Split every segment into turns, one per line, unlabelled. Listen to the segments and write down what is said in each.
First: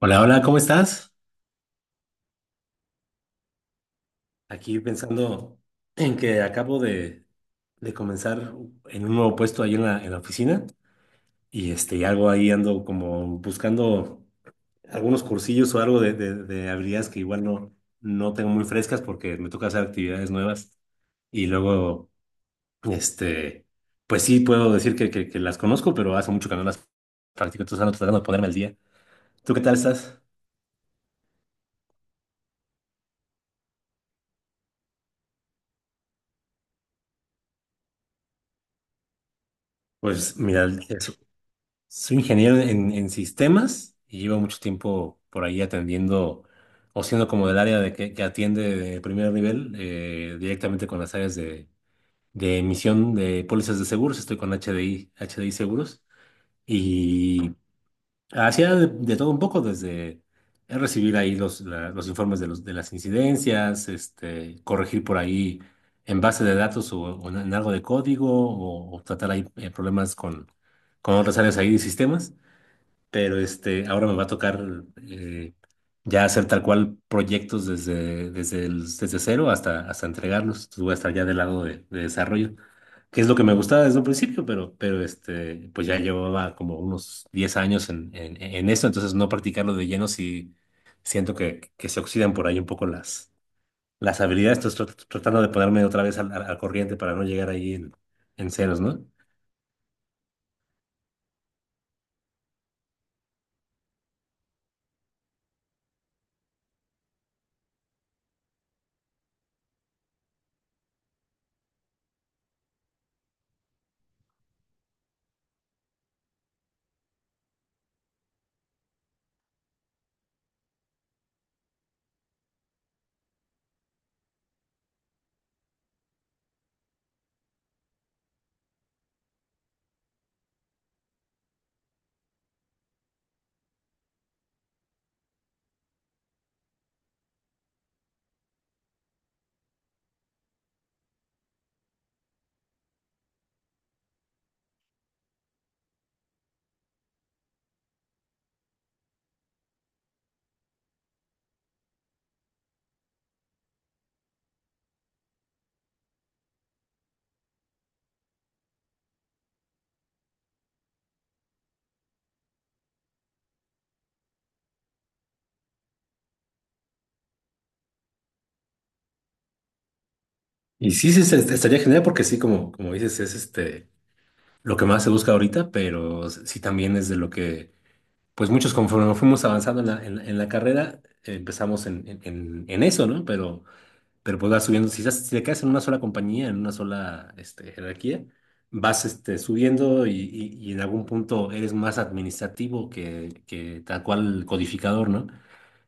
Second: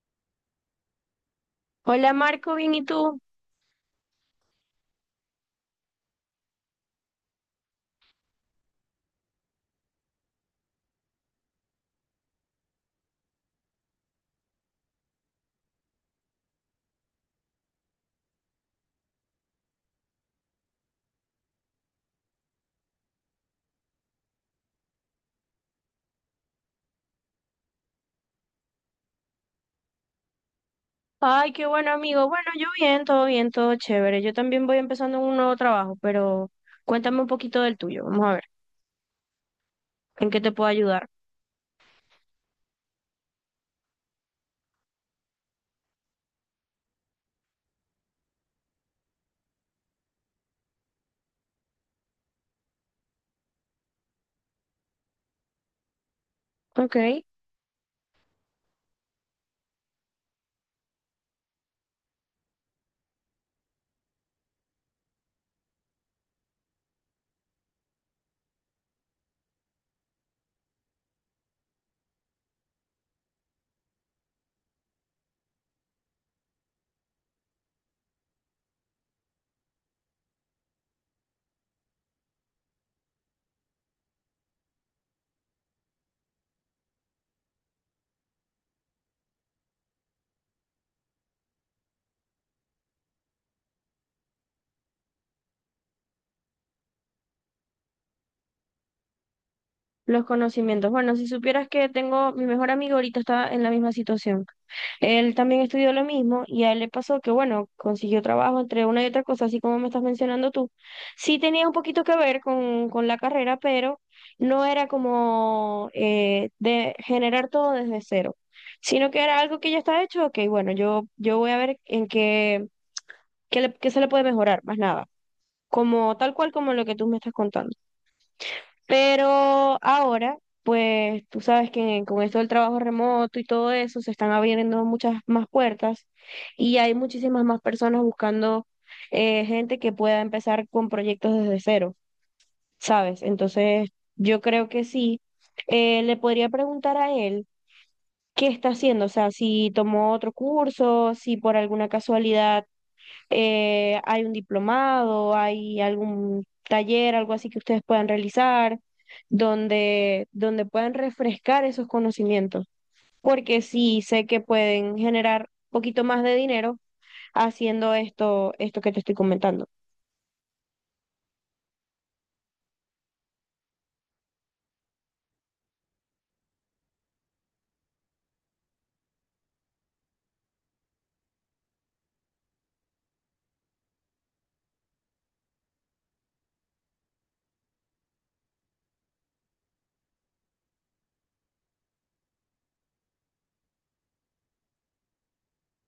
Hola, hola, ¿cómo estás?
Hola Marco, bien, ¿y tú?
Aquí pensando en que acabo de comenzar en un nuevo puesto ahí en la oficina y y algo ahí ando como buscando algunos cursillos o algo de habilidades que igual no tengo muy frescas porque me toca hacer actividades nuevas y luego, este, pues sí puedo decir que las conozco, pero hace mucho que no las practico. Entonces ando tratando de ponerme al día. ¿Tú qué tal estás?
Ay, qué bueno amigo. Bueno, yo bien, todo chévere. Yo también voy empezando un nuevo trabajo, pero cuéntame un poquito del tuyo. Vamos a ver, ¿en
Pues
qué te
mira,
puedo ayudar?
soy ingeniero en, sistemas y llevo mucho tiempo por ahí atendiendo o siendo como del área de que atiende de primer nivel, directamente con las áreas de emisión de pólizas de seguros. Estoy con H D I Seguros.
Ok,
Y hacía de todo un poco, desde recibir ahí los informes de las incidencias, corregir por ahí en base de datos, o en algo de código, o tratar ahí, problemas con otras áreas ahí de sistemas. Pero ahora me va a tocar, eh, ya hacer tal cual proyectos desde cero hasta, entregarlos. Entonces voy a estar ya del lado de desarrollo, que es lo que me gustaba desde un principio, pero, pues ya llevaba como unos 10 años en, en eso. Entonces, no practicarlo de lleno, si siento que se oxidan por ahí un poco las habilidades. Entonces tratando de ponerme otra vez al corriente para no llegar ahí en ceros, ¿no?
los conocimientos. Bueno, si supieras que tengo, mi mejor amigo ahorita está en la misma situación. Él también estudió lo mismo y a él le pasó que, bueno, consiguió trabajo entre una y otra cosa, así como me estás mencionando tú. Sí tenía un poquito que ver con la carrera, pero no era como de generar todo desde cero, sino que era algo que ya está hecho. Ok, bueno, yo voy a ver en qué, qué se le puede mejorar, más nada, como tal cual como lo que tú me estás contando. Pero ahora, pues tú sabes que con esto del trabajo remoto y todo eso, se están abriendo muchas más puertas y hay muchísimas más personas buscando gente que pueda empezar con proyectos desde cero, ¿sabes? Entonces, yo creo que sí. Le podría preguntar a él qué está haciendo, o sea, si tomó otro curso, si por alguna casualidad hay un diplomado, hay algún taller, algo así que ustedes puedan realizar, donde puedan refrescar esos conocimientos, porque sí sé que pueden generar un poquito más de dinero haciendo esto, esto que te estoy comentando.
Y sí, sí, estaría genial, porque sí, como dices, es lo que más se busca ahorita, pero sí también es de lo que pues muchos conforme fuimos avanzando en la carrera, empezamos en eso, ¿no? Pero, pues vas subiendo. Si te quedas en una sola compañía, en una sola jerarquía, vas, subiendo, y en algún punto eres más administrativo que tal cual codificador, ¿no?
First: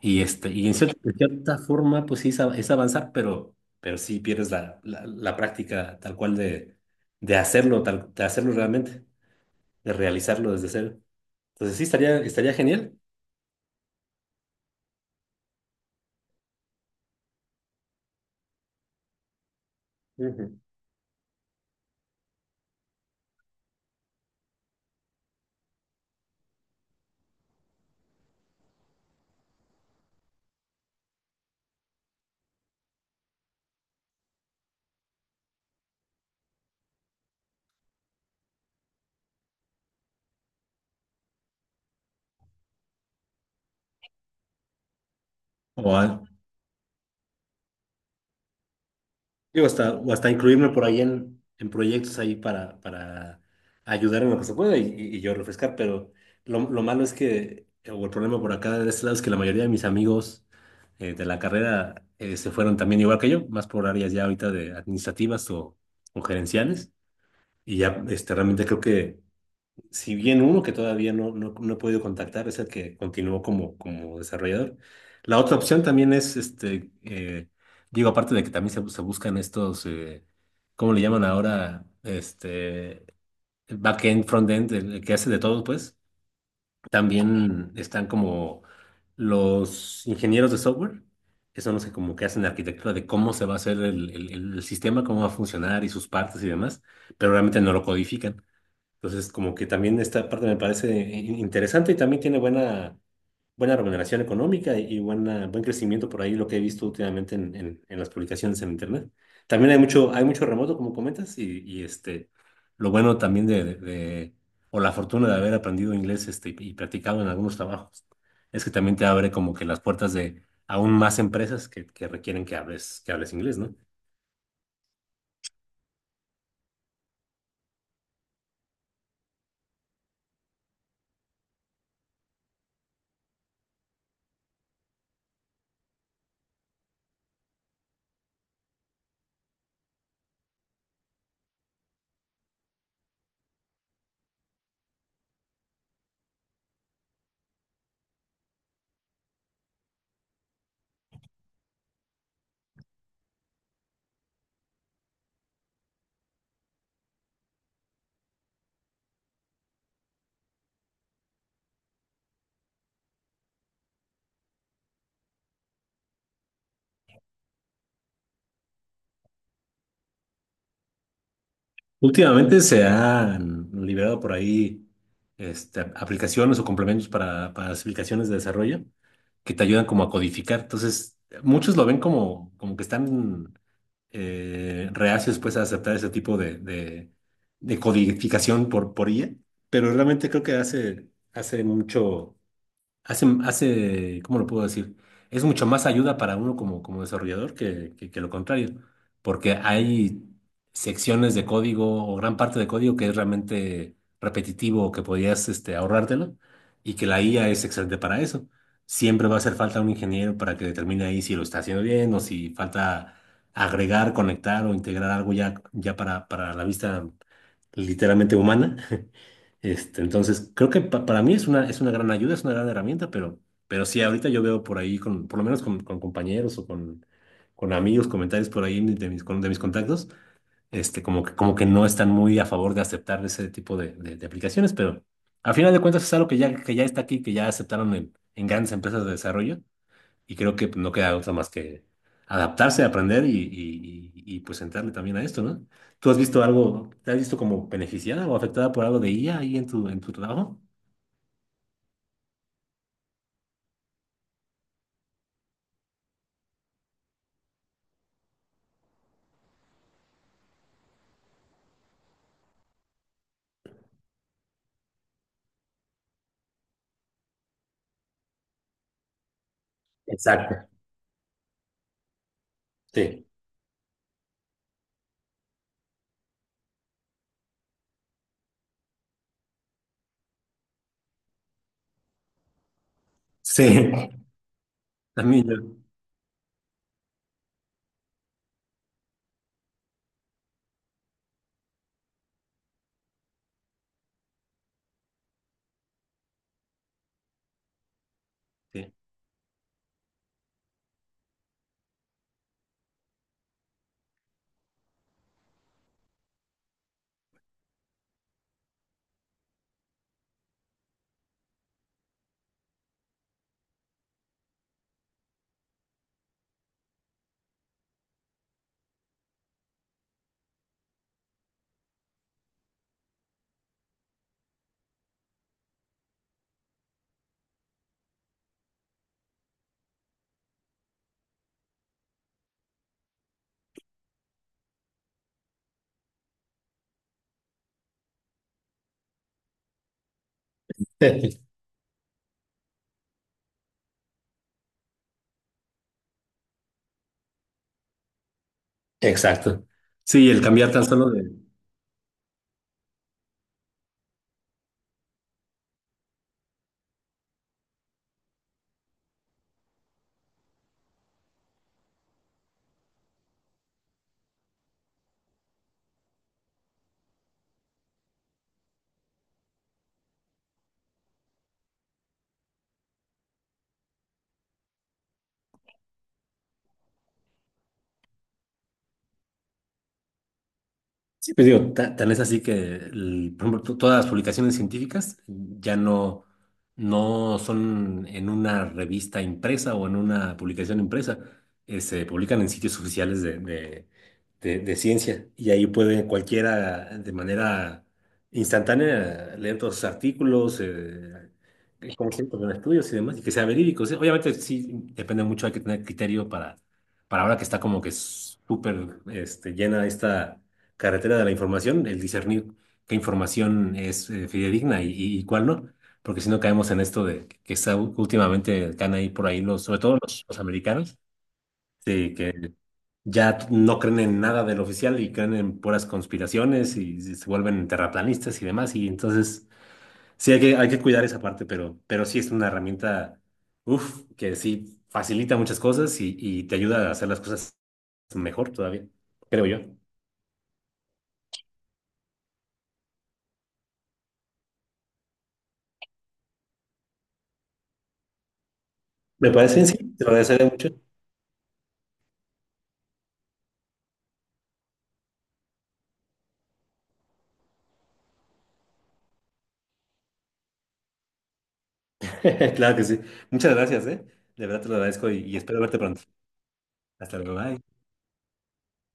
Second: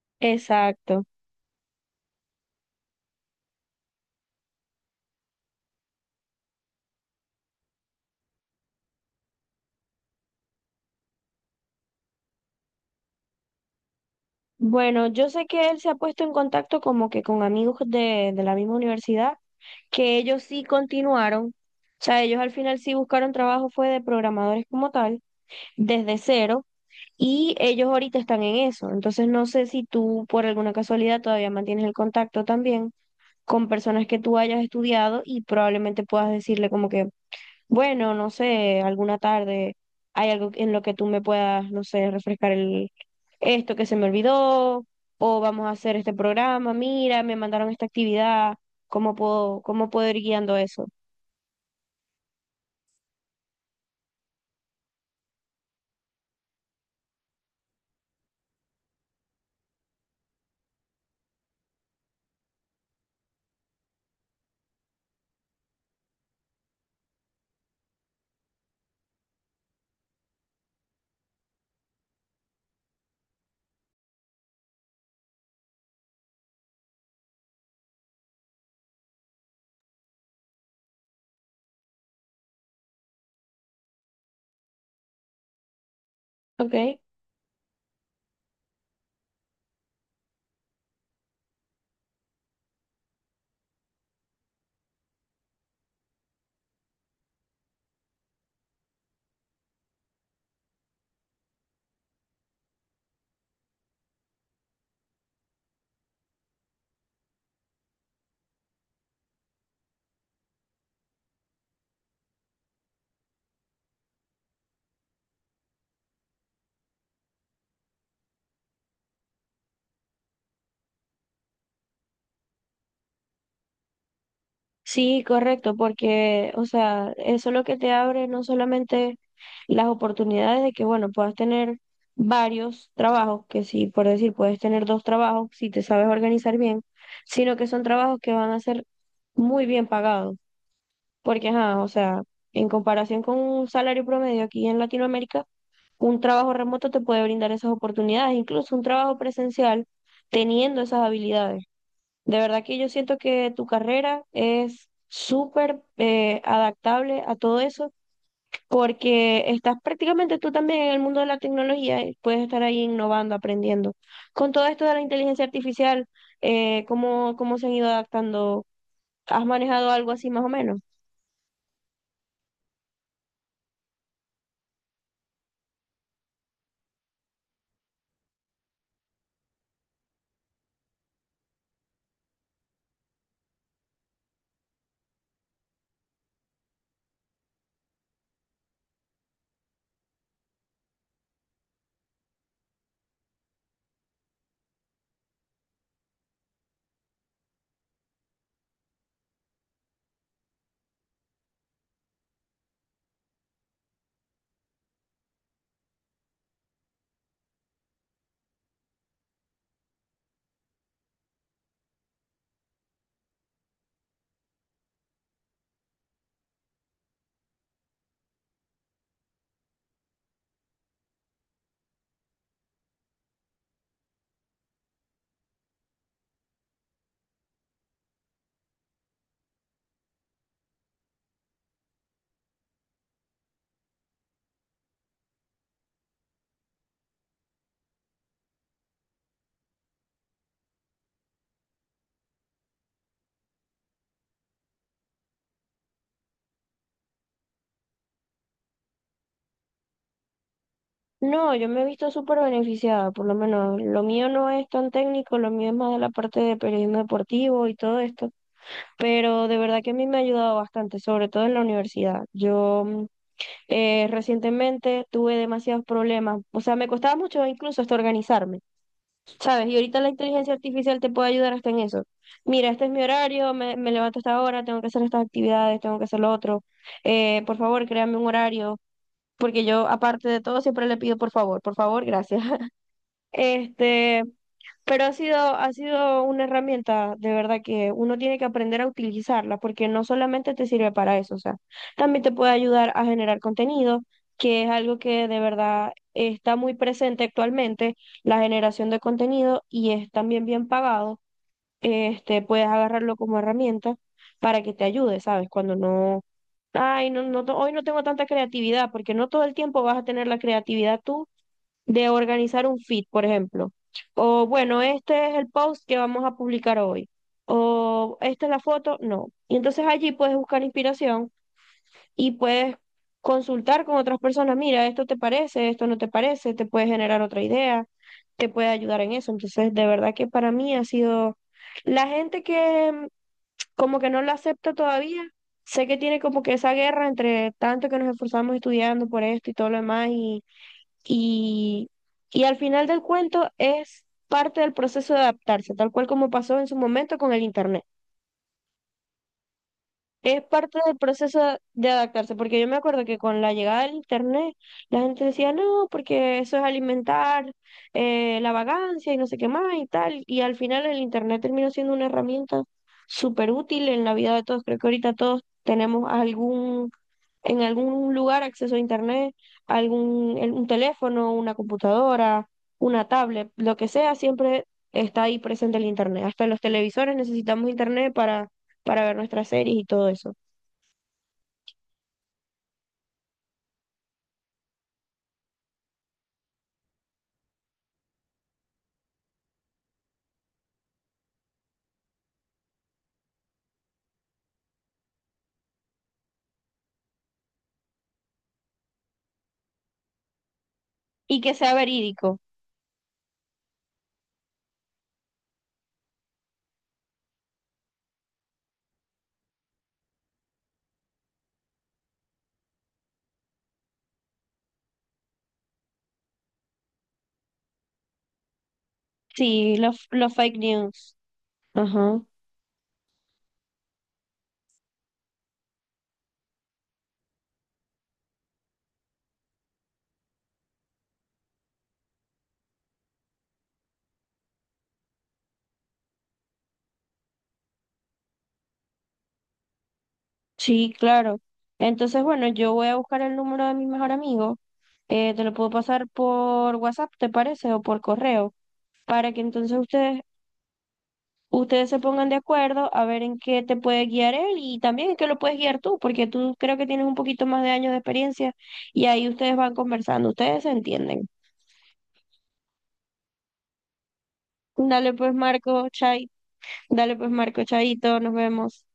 Y, y en cierta,
Exacto.
en cierta forma, pues sí, es avanzar, pero, sí pierdes la práctica tal cual de hacerlo, tal, de hacerlo realmente, de realizarlo desde cero. Entonces sí, estaría genial.
Bueno, yo sé que él se ha puesto en contacto como que con amigos de la misma universidad, que ellos
Ujú.
sí continuaron, o sea, ellos al final sí buscaron trabajo, fue de programadores como tal, desde cero. Y ellos ahorita están en eso. Entonces no sé si tú por alguna casualidad todavía mantienes el contacto también con personas que tú hayas estudiado y probablemente puedas decirle como que, bueno, no sé, alguna tarde hay algo en lo que tú me puedas, no sé, refrescar el esto que se me olvidó o vamos a
O,
hacer este
a-
programa, mira, me mandaron esta actividad,
Digo,
cómo
hasta,
puedo
o
ir
hasta
guiando
incluirme por
eso?
ahí en proyectos ahí para ayudar en lo que se pueda, y yo refrescar. Pero lo malo es que, o el problema por acá de este lado es que la mayoría de mis amigos, de la carrera, se fueron también igual que yo, más por áreas ya ahorita de administrativas o gerenciales, y ya realmente creo que, si bien, uno que todavía no he podido contactar es el que continuó como, desarrollador. La otra opción también es, digo, aparte de que también se buscan estos, ¿cómo le llaman ahora? Backend, frontend, el que hace de todo, pues.
Ok.
También están como los ingenieros de software, que son los que como que hacen la arquitectura de cómo se va a hacer el sistema, cómo va a funcionar y sus partes y demás, pero realmente no lo codifican. Entonces, como que también esta parte me parece interesante, y también tiene buena, buena remuneración económica y buena, buen crecimiento por ahí, lo que he visto últimamente en, en las publicaciones en Internet. También hay mucho remoto, como comentas, y, lo bueno también o la fortuna de haber aprendido inglés, y practicado en algunos trabajos, es que también te abre como que las puertas de aún más empresas que requieren que hables inglés, ¿no?
Sí, correcto, porque, o sea, eso es lo que te abre no solamente las oportunidades de que, bueno, puedas tener varios trabajos, que sí, por decir, puedes tener dos trabajos si te sabes organizar bien, sino que son trabajos que van a ser muy bien pagados, porque, ajá, o sea, en comparación con un salario promedio aquí en Latinoamérica, un trabajo remoto te puede brindar esas oportunidades, incluso un trabajo presencial teniendo esas habilidades. De verdad que yo siento que tu carrera es súper adaptable a todo eso, porque estás prácticamente tú también en el mundo de la tecnología y puedes estar ahí innovando, aprendiendo. Con todo esto de la inteligencia artificial, ¿cómo, cómo se han ido adaptando? ¿Has manejado algo así más o menos?
Últimamente se han liberado por ahí, aplicaciones o complementos para las aplicaciones de desarrollo que te ayudan como a codificar. Entonces, muchos lo ven como, que están, reacios, pues, a aceptar ese tipo de codificación por IA, pero realmente creo que hace, ¿cómo lo puedo decir? Es mucho más ayuda para uno como, desarrollador que, que lo contrario, porque hay secciones de código o gran parte de código que es realmente repetitivo, o que podías, ahorrártelo, y que la IA es excelente para eso. Siempre va a hacer falta un ingeniero para que determine ahí si lo está haciendo bien o si falta agregar, conectar o integrar algo ya, para, la vista literalmente humana. Entonces, creo que para mí es una, gran ayuda, es una gran herramienta, pero, sí, ahorita yo veo por ahí, por lo menos con compañeros o con amigos, comentarios por ahí de mis contactos, como que, no están muy a favor de aceptar ese tipo de aplicaciones, pero al final de cuentas es algo que ya está aquí, que ya aceptaron en, grandes empresas de desarrollo. Y creo que no queda otra más que adaptarse, aprender y, pues entrarle también a esto, ¿no? ¿Tú has visto algo? ¿Te has visto como beneficiada o afectada por algo de IA ahí en tu trabajo?
No, yo me he visto súper beneficiada, por lo menos lo mío no es tan técnico, lo mío es más de la parte de periodismo deportivo y todo esto, pero de verdad que a mí me ha ayudado bastante, sobre todo en la universidad. Yo recientemente tuve demasiados problemas, o sea, me costaba mucho incluso hasta organizarme, ¿sabes? Y ahorita la inteligencia
Exacto,
artificial te puede ayudar hasta en eso. Mira, este es mi
sí.
horario, me levanto a esta hora, tengo que hacer estas actividades, tengo que hacer lo otro. Por favor, créame un horario, porque yo, aparte de todo, siempre le pido por favor, gracias.
Sí,
Este, pero
también yo.
ha sido una herramienta de verdad que uno tiene que aprender a utilizarla porque no solamente te sirve para eso, o sea, también te puede ayudar a generar contenido, que es algo que de verdad está muy presente actualmente, la generación
Sí.
de contenido y es también bien pagado. Este, puedes agarrarlo como herramienta para que te ayude, ¿sabes? Cuando no, ay, hoy no tengo tanta creatividad porque no todo el tiempo vas a tener la creatividad tú de organizar un feed, por ejemplo. O bueno, este es el post que vamos a publicar hoy. O esta es la foto, no. Y entonces allí puedes buscar inspiración y puedes consultar con otras personas, mira, esto te parece, esto no te parece, te puede generar otra idea, te puede ayudar en eso. Entonces, de verdad que para mí ha sido la gente que como que no lo acepta todavía. Sé que tiene como que esa guerra entre tanto que nos esforzamos estudiando por esto y todo lo demás y, y al final del cuento es parte del proceso de adaptarse, tal cual como pasó en su momento con el Internet.
Exacto. Sí,
Es
el cambiar
parte
tan
del
solo
proceso
de,
de adaptarse, porque yo me acuerdo que con la llegada del Internet, la gente decía, no, porque eso es alimentar la vagancia y no sé qué más y tal. Y al final el Internet terminó siendo una herramienta súper útil en la vida de todos. Creo que ahorita todos tenemos algún en algún lugar acceso a internet, un teléfono, una computadora, una tablet, lo que sea, siempre está ahí presente el internet. Hasta los televisores necesitamos internet para ver nuestras series y todo eso.
sí, pues digo, tan es así que, por ejemplo, todas las publicaciones científicas ya no son en una revista impresa o en una publicación impresa. Se publican en sitios oficiales de ciencia, y ahí puede cualquiera de manera instantánea leer todos sus artículos,
Y que sea
cómo se
verídico.
con estudios y demás, y que sea verídico. O sea, obviamente sí, depende mucho, hay que tener criterio para, ahora que está como que súper, llena esta carretera de la información, el discernir qué información es, fidedigna, y cuál no, porque si no caemos en esto de que está, últimamente están ahí por ahí
Sí,
sobre todo los,
los
los
fake
americanos,
news.
sí,
Ajá.
que ya no creen en nada del oficial y creen en puras conspiraciones y se vuelven terraplanistas y demás, y entonces sí hay que cuidar esa parte, pero, sí es una herramienta, uff, que sí facilita muchas cosas y te ayuda a hacer las cosas mejor todavía, creo yo.
Sí, claro. Entonces, bueno, yo voy a buscar el número de mi mejor amigo. Te lo puedo pasar por WhatsApp, ¿te parece? O por correo,
Me
para que
parece, sí,
entonces
te lo agradecería mucho.
ustedes se pongan de acuerdo a ver en qué te puede guiar él y también en qué lo puedes guiar tú, porque tú creo que tienes un poquito más de años de experiencia y ahí ustedes van conversando, ustedes se entienden.
Claro que sí. Muchas gracias, ¿eh? De verdad te lo agradezco
Dale
y,
pues
espero verte
Marco,
pronto.
Chay, dale
Hasta
pues
luego,
Marco,
bye.
Chaito, nos vemos.